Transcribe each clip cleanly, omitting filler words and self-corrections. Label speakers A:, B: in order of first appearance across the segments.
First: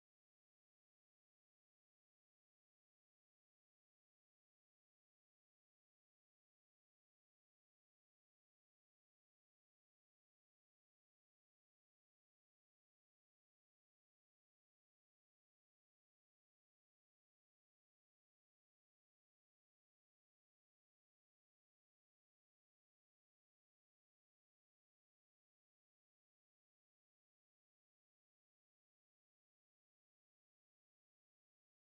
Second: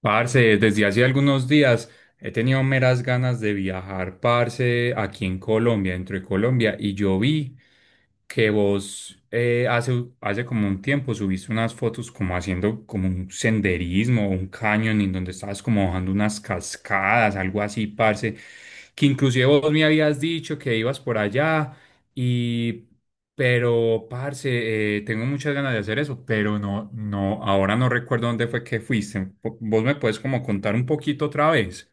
A: Parce, desde hace algunos días he tenido meras ganas de viajar, parce, aquí en Colombia, dentro de Colombia, y yo vi que vos hace, hace como un tiempo subiste unas fotos como haciendo como un senderismo, o un cañón, en donde estabas como bajando unas cascadas, algo así, parce, que inclusive vos me habías dicho que ibas por allá y... Pero, parce, tengo muchas ganas de hacer eso, pero no, no, ahora no recuerdo dónde fue que fuiste. ¿Vos me puedes como contar un poquito otra vez?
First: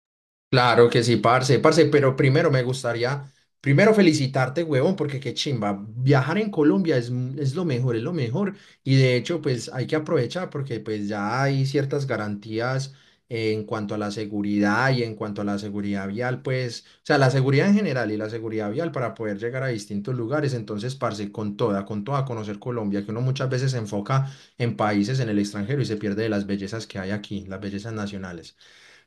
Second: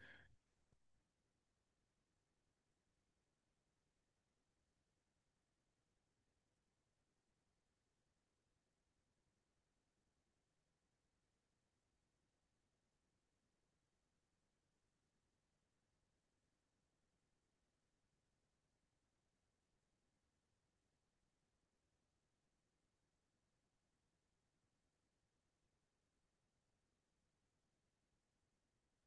B: Claro que sí, parce, parce, pero primero me gustaría, primero felicitarte, huevón, porque qué chimba, viajar en Colombia es lo mejor, es lo mejor, y de hecho, pues hay que aprovechar porque pues ya hay ciertas garantías en cuanto a la seguridad y en cuanto a la seguridad vial, pues, o sea, la seguridad en general y la seguridad vial para poder llegar a distintos lugares, entonces, parce, con toda conocer Colombia, que uno muchas veces se enfoca en países en el extranjero y se pierde de las bellezas que hay aquí, las bellezas nacionales.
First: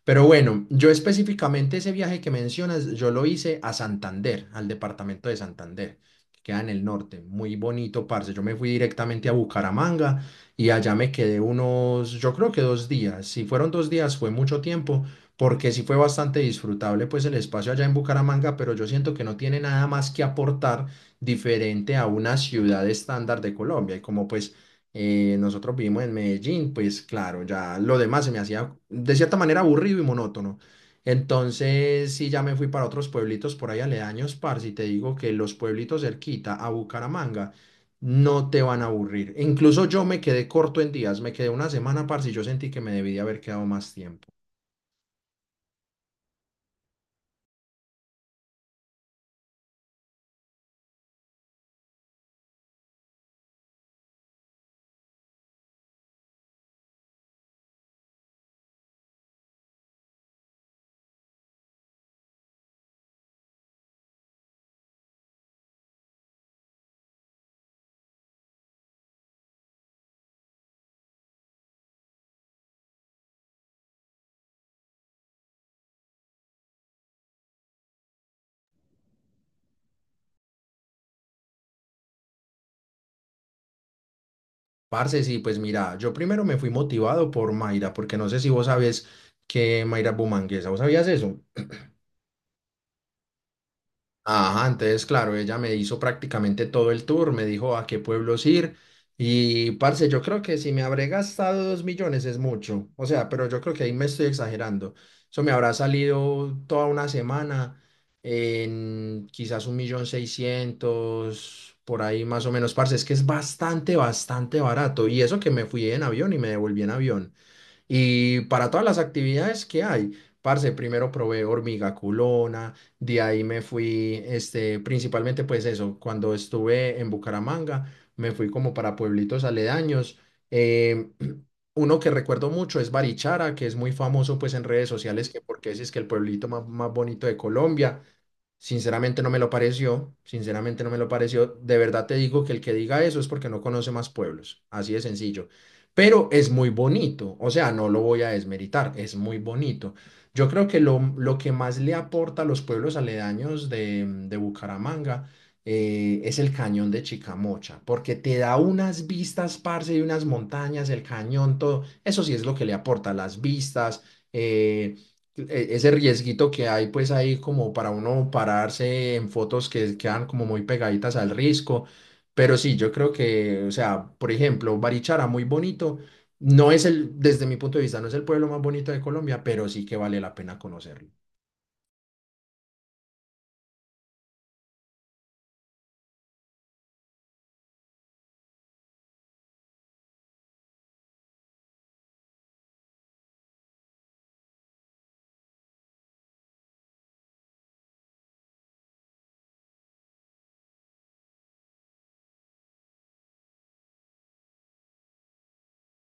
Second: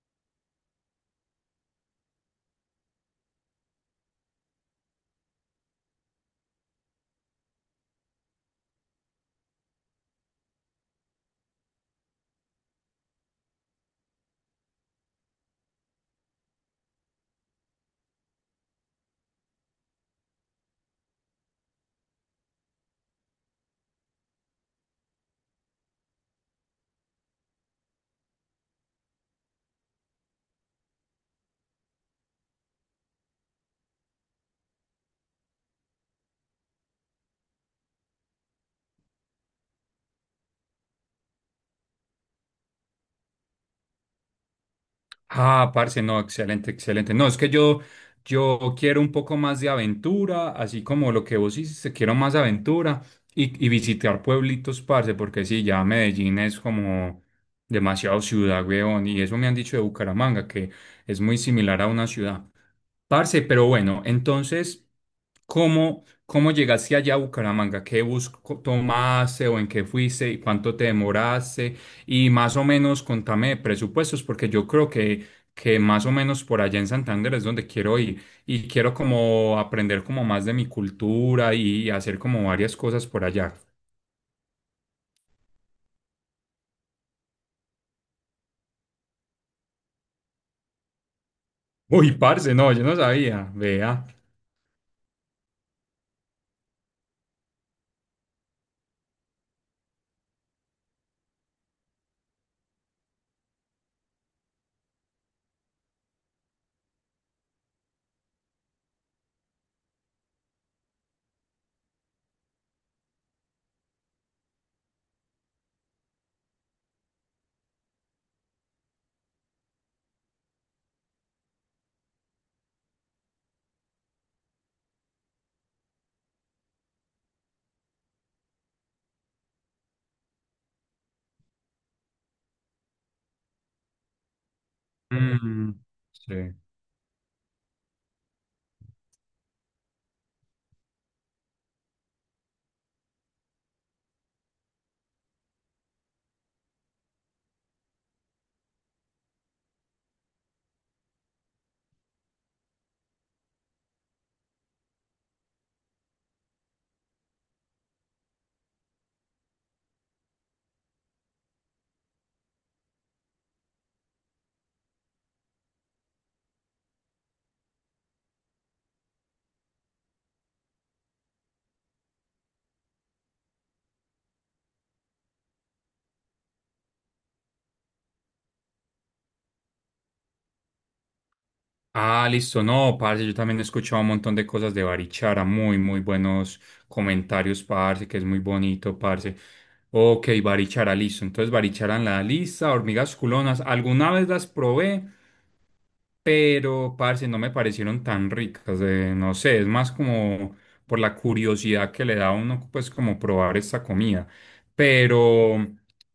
B: Pero bueno, yo específicamente ese viaje que mencionas, yo lo hice a Santander, al departamento de Santander, que queda en el norte. Muy bonito, parce. Yo me fui directamente a Bucaramanga y allá me quedé unos, yo creo que 2 días. Si fueron 2 días, fue mucho tiempo, porque sí fue bastante disfrutable, pues el espacio allá en Bucaramanga, pero yo siento que no tiene nada más que aportar diferente a una ciudad estándar de Colombia. Y como pues nosotros vivimos en Medellín, pues claro, ya lo demás se me hacía de cierta manera aburrido y monótono. Entonces, sí, ya me fui para otros pueblitos por ahí aledaños, parce, y te digo que los pueblitos cerquita a Bucaramanga no te van a aburrir. Incluso yo me quedé corto en días, me quedé una semana, parce, y yo sentí que me debí de haber quedado más tiempo.
A: Ah, parce, no, excelente, excelente. No, es que yo quiero un poco más de aventura, así como lo que vos hiciste, quiero más aventura y visitar pueblitos, parce, porque sí, ya Medellín es como demasiado ciudad, weón, y eso me han dicho de Bucaramanga, que es muy similar a una ciudad. Parce, pero bueno, entonces, ¿cómo llegaste allá a Bucaramanga? ¿Qué tomaste o en qué fuiste y cuánto te demoraste? Y más o menos contame de presupuestos, porque yo creo que más o menos por allá en Santander es donde quiero ir y quiero como aprender como más de mi cultura y hacer como varias cosas por allá.
B: Parce, sí, pues mira, yo primero me fui motivado por Mayra, porque no sé si vos sabés que Mayra es bumanguesa, ¿vos sabías eso?
A: Uy, parce, no, yo no sabía, vea.
B: Ajá, entonces, claro, ella me hizo prácticamente todo el tour, me dijo a qué pueblos ir y, parce, yo creo que si me habré gastado 2 millones es mucho, o sea, pero yo creo que ahí me estoy exagerando. Eso me habrá salido toda una semana en quizás un millón seiscientos, por ahí más o menos, parce, es que es bastante, bastante barato y eso que me fui en avión y me devolví en avión. Y para todas las actividades que hay, parce, primero probé hormiga culona, de ahí me fui, este, principalmente pues eso, cuando estuve en Bucaramanga, me fui como para pueblitos aledaños. eh, Uno que recuerdo mucho es Barichara, que es muy famoso pues en redes sociales, que porque
A: Mm,
B: ese es que el pueblito
A: sí.
B: más, más bonito de Colombia. Sinceramente no me lo pareció, sinceramente no me lo pareció. De verdad te digo que el que diga eso es porque no conoce más pueblos, así de sencillo. Pero es muy bonito, o sea, no lo voy a desmeritar, es muy bonito. Yo creo que lo que más le aporta a los pueblos aledaños de Bucaramanga es el cañón de Chicamocha, porque te da unas vistas, parce, y unas montañas, el cañón, todo. Eso sí es lo que le aporta, las vistas. eh, Ese riesguito que hay pues ahí como para uno pararse en fotos que quedan como muy pegaditas al risco. Pero sí, yo creo que, o sea, por ejemplo, Barichara, muy bonito. No es el, desde mi punto de vista, no es el pueblo más bonito de Colombia, pero sí que vale la pena conocerlo.
A: Ah, listo, no, parce, yo también he escuchado un montón de cosas de Barichara, muy, muy buenos comentarios, parce, que es muy bonito, parce. Ok, Barichara, listo. Entonces, Barichara en la lista, hormigas culonas, alguna vez las probé, pero parce, no me parecieron tan ricas, no sé, es más como por la curiosidad que le da a uno, pues como probar esta comida, pero,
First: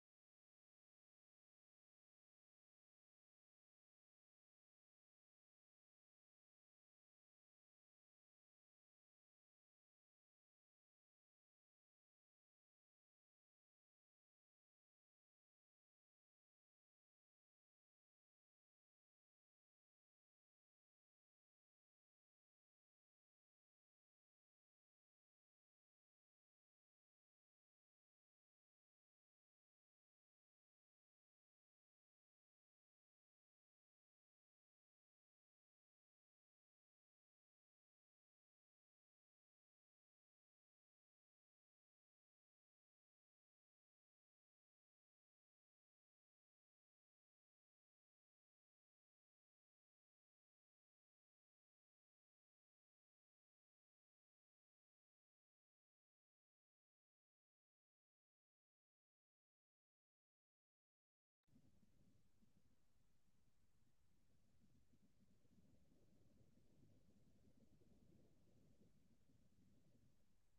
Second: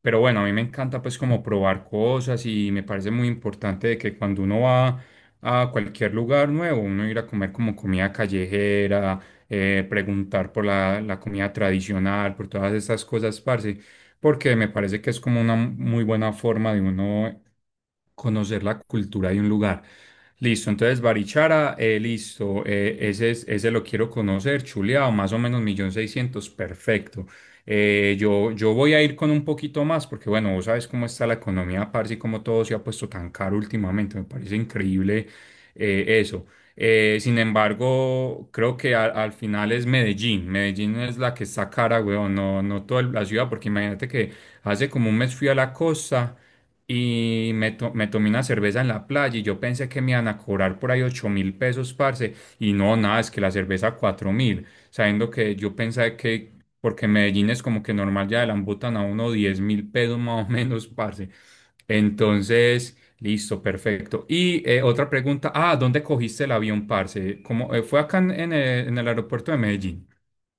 A: pero bueno, a mí me encanta pues como probar cosas y me parece muy importante de que cuando uno va a cualquier lugar nuevo, uno ir a comer como comida callejera, preguntar por la comida tradicional, por todas estas cosas, parce, porque me parece que es como una muy buena forma de uno conocer la cultura de un lugar. Listo, entonces Barichara, listo, ese, ese lo quiero conocer, chuleado, más o menos 1.600.000, perfecto. Yo voy a ir con un poquito más porque, bueno, vos sabes cómo está la economía, parce, y cómo todo se ha puesto tan caro últimamente, me parece increíble eso. Sin embargo, creo que al final es Medellín. Medellín es la que está cara, weón, no, no toda la ciudad, porque imagínate que hace como un mes fui a la costa y me tomé una cerveza en la playa y yo pensé que me iban a cobrar por ahí 8.000 pesos, parce, y no, nada, es que la cerveza 4.000, sabiendo que yo pensé que, porque Medellín es como que normal ya le embutan a uno 10.000 pesos más o menos, parce. Entonces... Listo, perfecto. Y otra pregunta, ah, ¿dónde cogiste el avión, parce? ¿Cómo, fue acá en en el aeropuerto de Medellín?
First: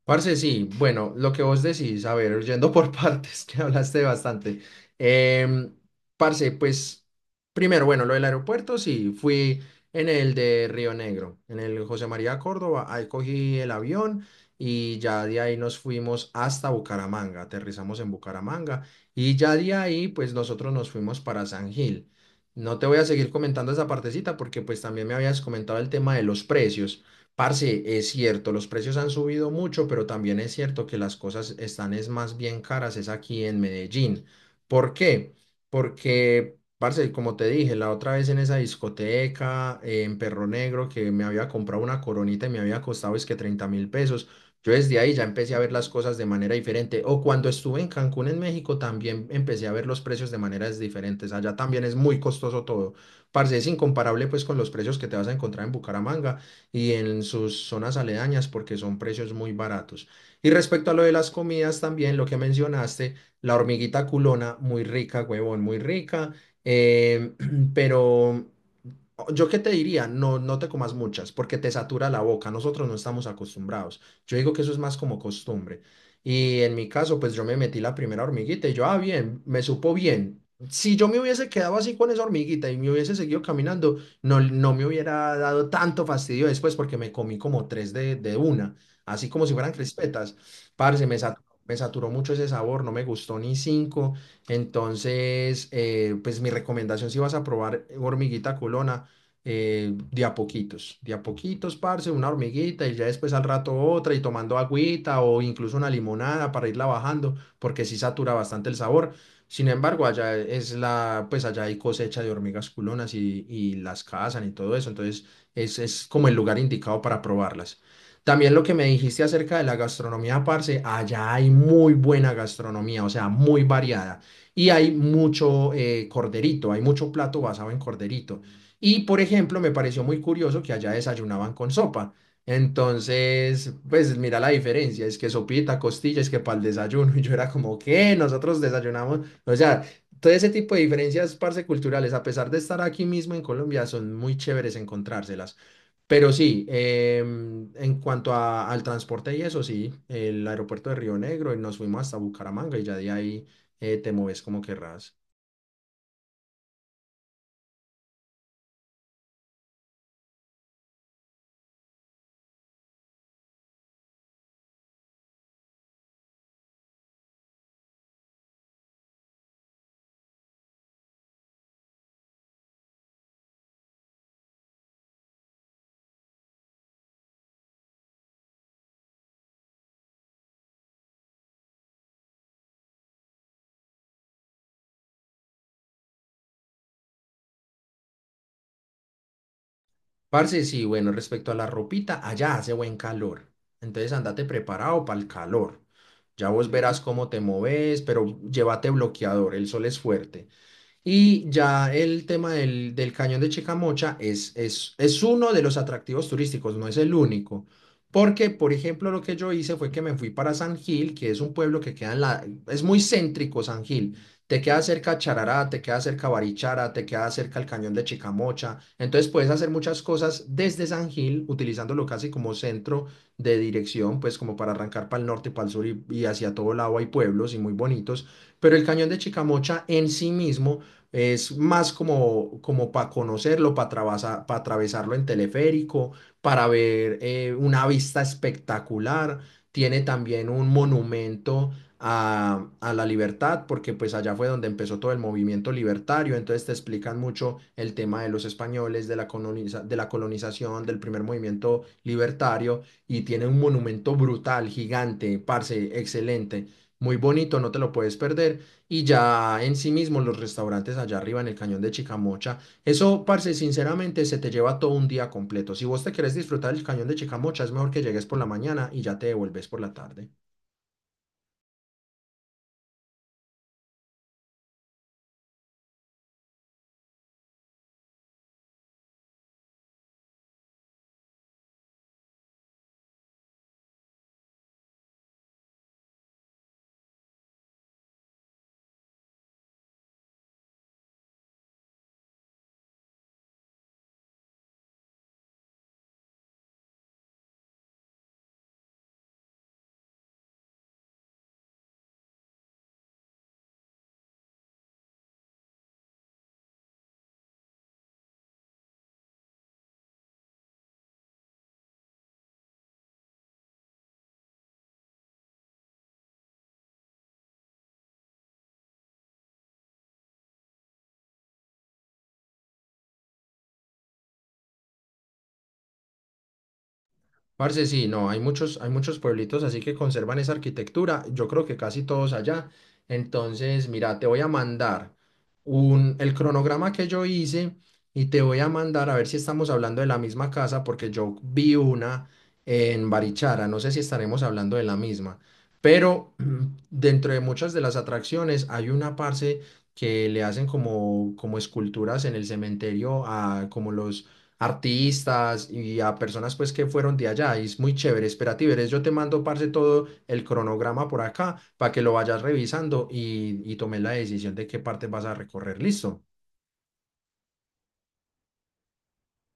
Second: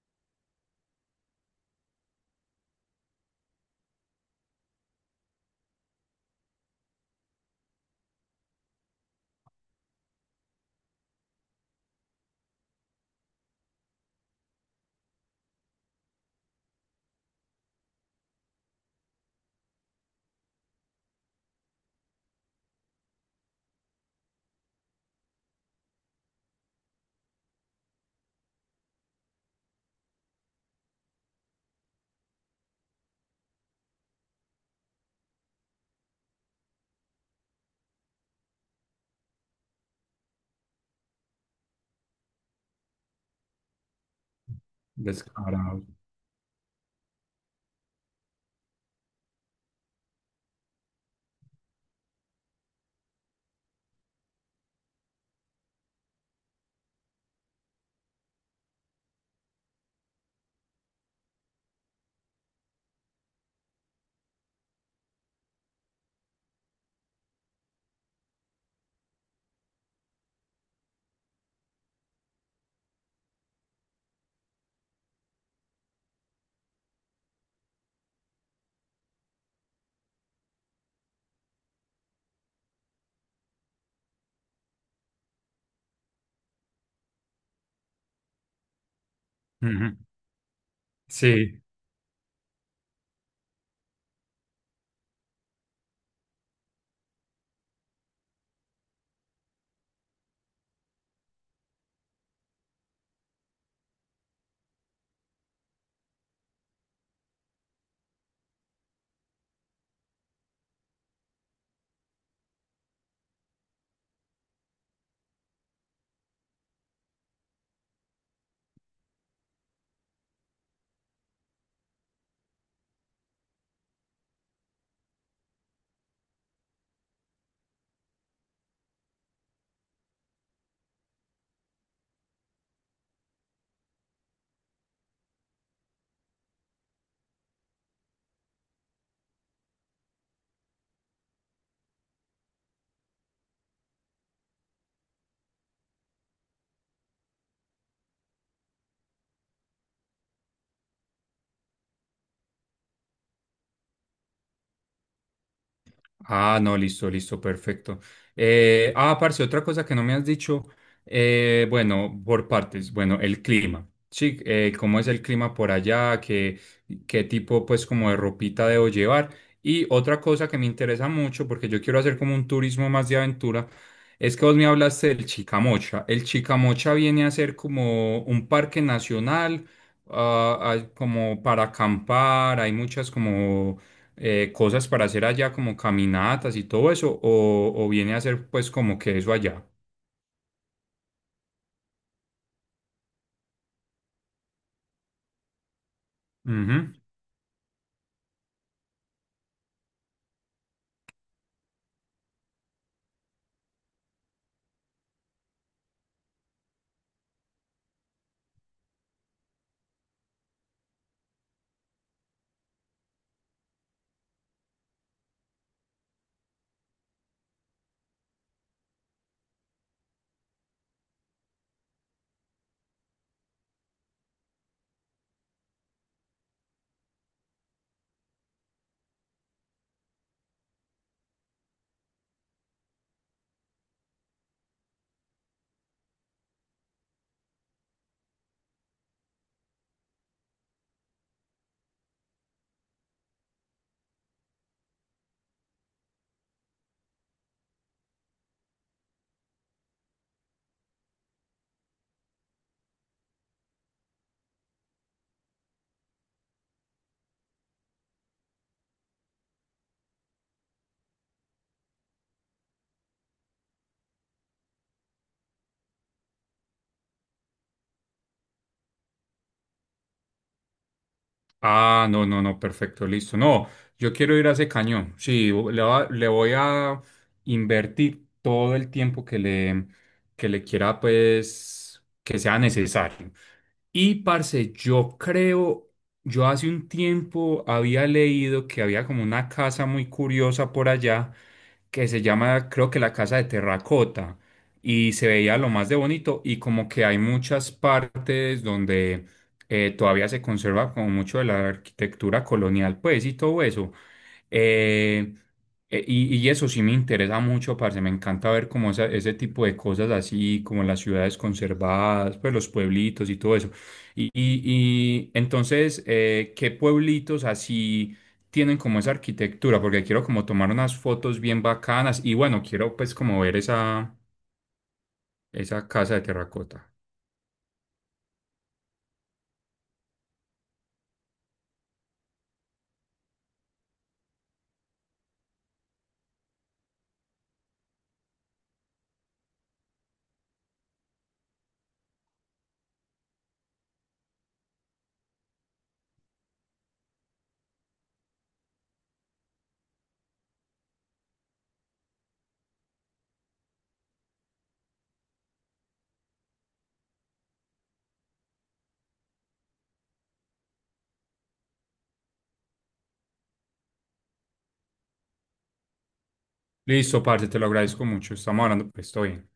B: Parce, sí, bueno, lo que vos decís, a ver, yendo por partes, que hablaste bastante. Em, Parce, pues, primero, bueno, lo del aeropuerto, sí, fui en el de Río Negro, en el José María Córdoba, ahí cogí el avión y ya de ahí nos fuimos hasta Bucaramanga, aterrizamos en Bucaramanga y ya de ahí, pues, nosotros nos fuimos para San Gil. No te voy a seguir comentando esa partecita porque pues también me habías comentado el tema de los precios. Parce, es cierto, los precios han subido mucho, pero también es cierto que las cosas están es más bien caras, es aquí en Medellín. ¿Por qué? Porque, parce, como te dije, la otra vez en esa discoteca en Perro Negro que me había comprado una coronita y me había costado es que 30 mil pesos, yo desde ahí ya empecé a ver
A: Descarado.
B: las cosas de manera diferente. O cuando estuve en Cancún, en México, también empecé a ver los precios de maneras diferentes. Allá también es muy costoso todo. Parce, es incomparable pues con los precios que te vas a encontrar en Bucaramanga y en sus zonas aledañas porque son precios muy baratos. Y respecto a lo de las comidas también, lo que mencionaste, la hormiguita culona, muy rica, huevón, muy rica, eh, pero yo qué te diría, no, no te comas muchas porque te satura la boca. Nosotros no estamos acostumbrados. Yo digo que eso es más como costumbre. Y en mi caso, pues yo me metí la primera hormiguita y yo, ah, bien, me supo bien. Si yo me hubiese quedado así con esa hormiguita y me hubiese seguido caminando, no, no me hubiera dado tanto fastidio después porque me comí como tres de una, así como si fueran
A: Ujú.
B: crispetas. Parce,
A: Sí.
B: me saturó mucho ese sabor, no me gustó ni cinco. Entonces, pues mi recomendación si vas a probar hormiguita culona de a poquitos, parce, una hormiguita y ya después al rato otra y tomando agüita o incluso una limonada para irla bajando, porque sí satura bastante el sabor. Sin embargo, allá es la, pues allá hay cosecha de hormigas culonas y las cazan y todo eso, entonces es como el lugar indicado para probarlas. También lo que me dijiste acerca de la gastronomía, parce, allá hay muy buena gastronomía, o sea, muy variada. Y hay mucho corderito, hay mucho plato basado en corderito. Y, por ejemplo, me pareció muy curioso que allá desayunaban con sopa. Entonces, pues mira la diferencia, es que sopita, costillas, que para el desayuno. Y yo era como, ¿qué? Nosotros desayunamos. O sea, todo ese tipo de diferencias parce culturales, a pesar de estar aquí mismo en Colombia, son muy chéveres encontrárselas. Pero sí, en cuanto al transporte y eso, sí, el aeropuerto de Río Negro y nos fuimos hasta Bucaramanga y ya de ahí te mueves como querrás.
A: Ah, no, listo, listo, perfecto. Parce, otra cosa que no me has dicho, bueno, por partes, bueno, el clima, sí, cómo es el clima por allá, qué tipo, pues, como de ropita debo llevar. Y otra cosa que me interesa mucho, porque yo quiero hacer como un turismo más de aventura, es que vos me hablaste del Chicamocha. El Chicamocha viene a ser como un parque nacional, como para acampar, hay muchas como cosas para hacer allá, como caminatas y todo eso, o viene a hacer pues como que eso allá.
B: Parce, sí, bueno, respecto a la ropita, allá hace buen calor. Entonces andate preparado para el calor. Ya vos
A: Ujú.
B: verás cómo te moves, pero llévate bloqueador, el sol es fuerte. Y ya el tema del cañón de Chicamocha es uno de los atractivos turísticos, no es el único. Porque, por ejemplo, lo que yo hice fue que me fui para San Gil, que es un pueblo que queda en la. Es muy céntrico San Gil. Te queda cerca Charará, te queda cerca Barichara, te queda cerca el cañón de Chicamocha. Entonces puedes hacer muchas cosas desde San Gil, utilizándolo casi como centro de dirección, pues como para arrancar para el norte, para el sur y hacia todo lado hay pueblos y muy bonitos. Pero el cañón de Chicamocha en sí mismo es más como, para conocerlo, para atravesarlo en teleférico, para ver una vista espectacular. Tiene también un monumento a la libertad, porque pues allá fue donde empezó todo el movimiento libertario, entonces te explican mucho el tema de los españoles, de la colonización, del primer movimiento libertario, y tiene un monumento brutal, gigante, parce, excelente, muy bonito, no te lo puedes perder y ya en sí mismo los restaurantes allá arriba en el cañón de Chicamocha. Eso, parce, sinceramente se te lleva todo un día completo. Si vos te querés disfrutar el cañón de Chicamocha, es mejor que llegues por la mañana y ya te devuelves por la tarde.
A: Ah, no, no, no, perfecto, listo. No, yo quiero ir a ese cañón. Sí, le voy a invertir todo el tiempo que le quiera, pues, que sea necesario. Y parce, yo creo, yo hace un tiempo había leído que había como una casa muy curiosa por allá que se llama, creo que la casa de terracota y se veía lo más de bonito y como que hay muchas partes donde todavía se conserva como mucho de la arquitectura colonial, pues y todo eso. Eh, y eso sí me interesa mucho, parce. Me encanta ver como ese tipo de cosas así, como las ciudades conservadas, pues los pueblitos y todo eso. Y, y- y entonces, ¿qué pueblitos así tienen como esa arquitectura? Porque quiero como tomar unas fotos bien bacanas y bueno, quiero pues como ver esa casa de terracota.
B: Parce, sí, no, hay muchos pueblitos así que conservan esa arquitectura, yo creo que casi todos allá. Entonces, mira, te voy a mandar el cronograma que yo hice y te voy a mandar a ver si estamos hablando de la misma casa, porque yo vi una en Barichara, no sé si estaremos hablando de la misma, pero dentro de muchas de las atracciones hay una, parce, que le hacen como, como esculturas en el cementerio a como los artistas y a personas pues que fueron de allá. Y es muy chévere. Espera, Tiberes, yo te mando, parce, todo el cronograma por acá para que lo vayas revisando y tomes la decisión de qué parte vas a recorrer. Listo.
A: Listo, parce, te lo agradezco mucho. Estamos hablando, pues estoy bien.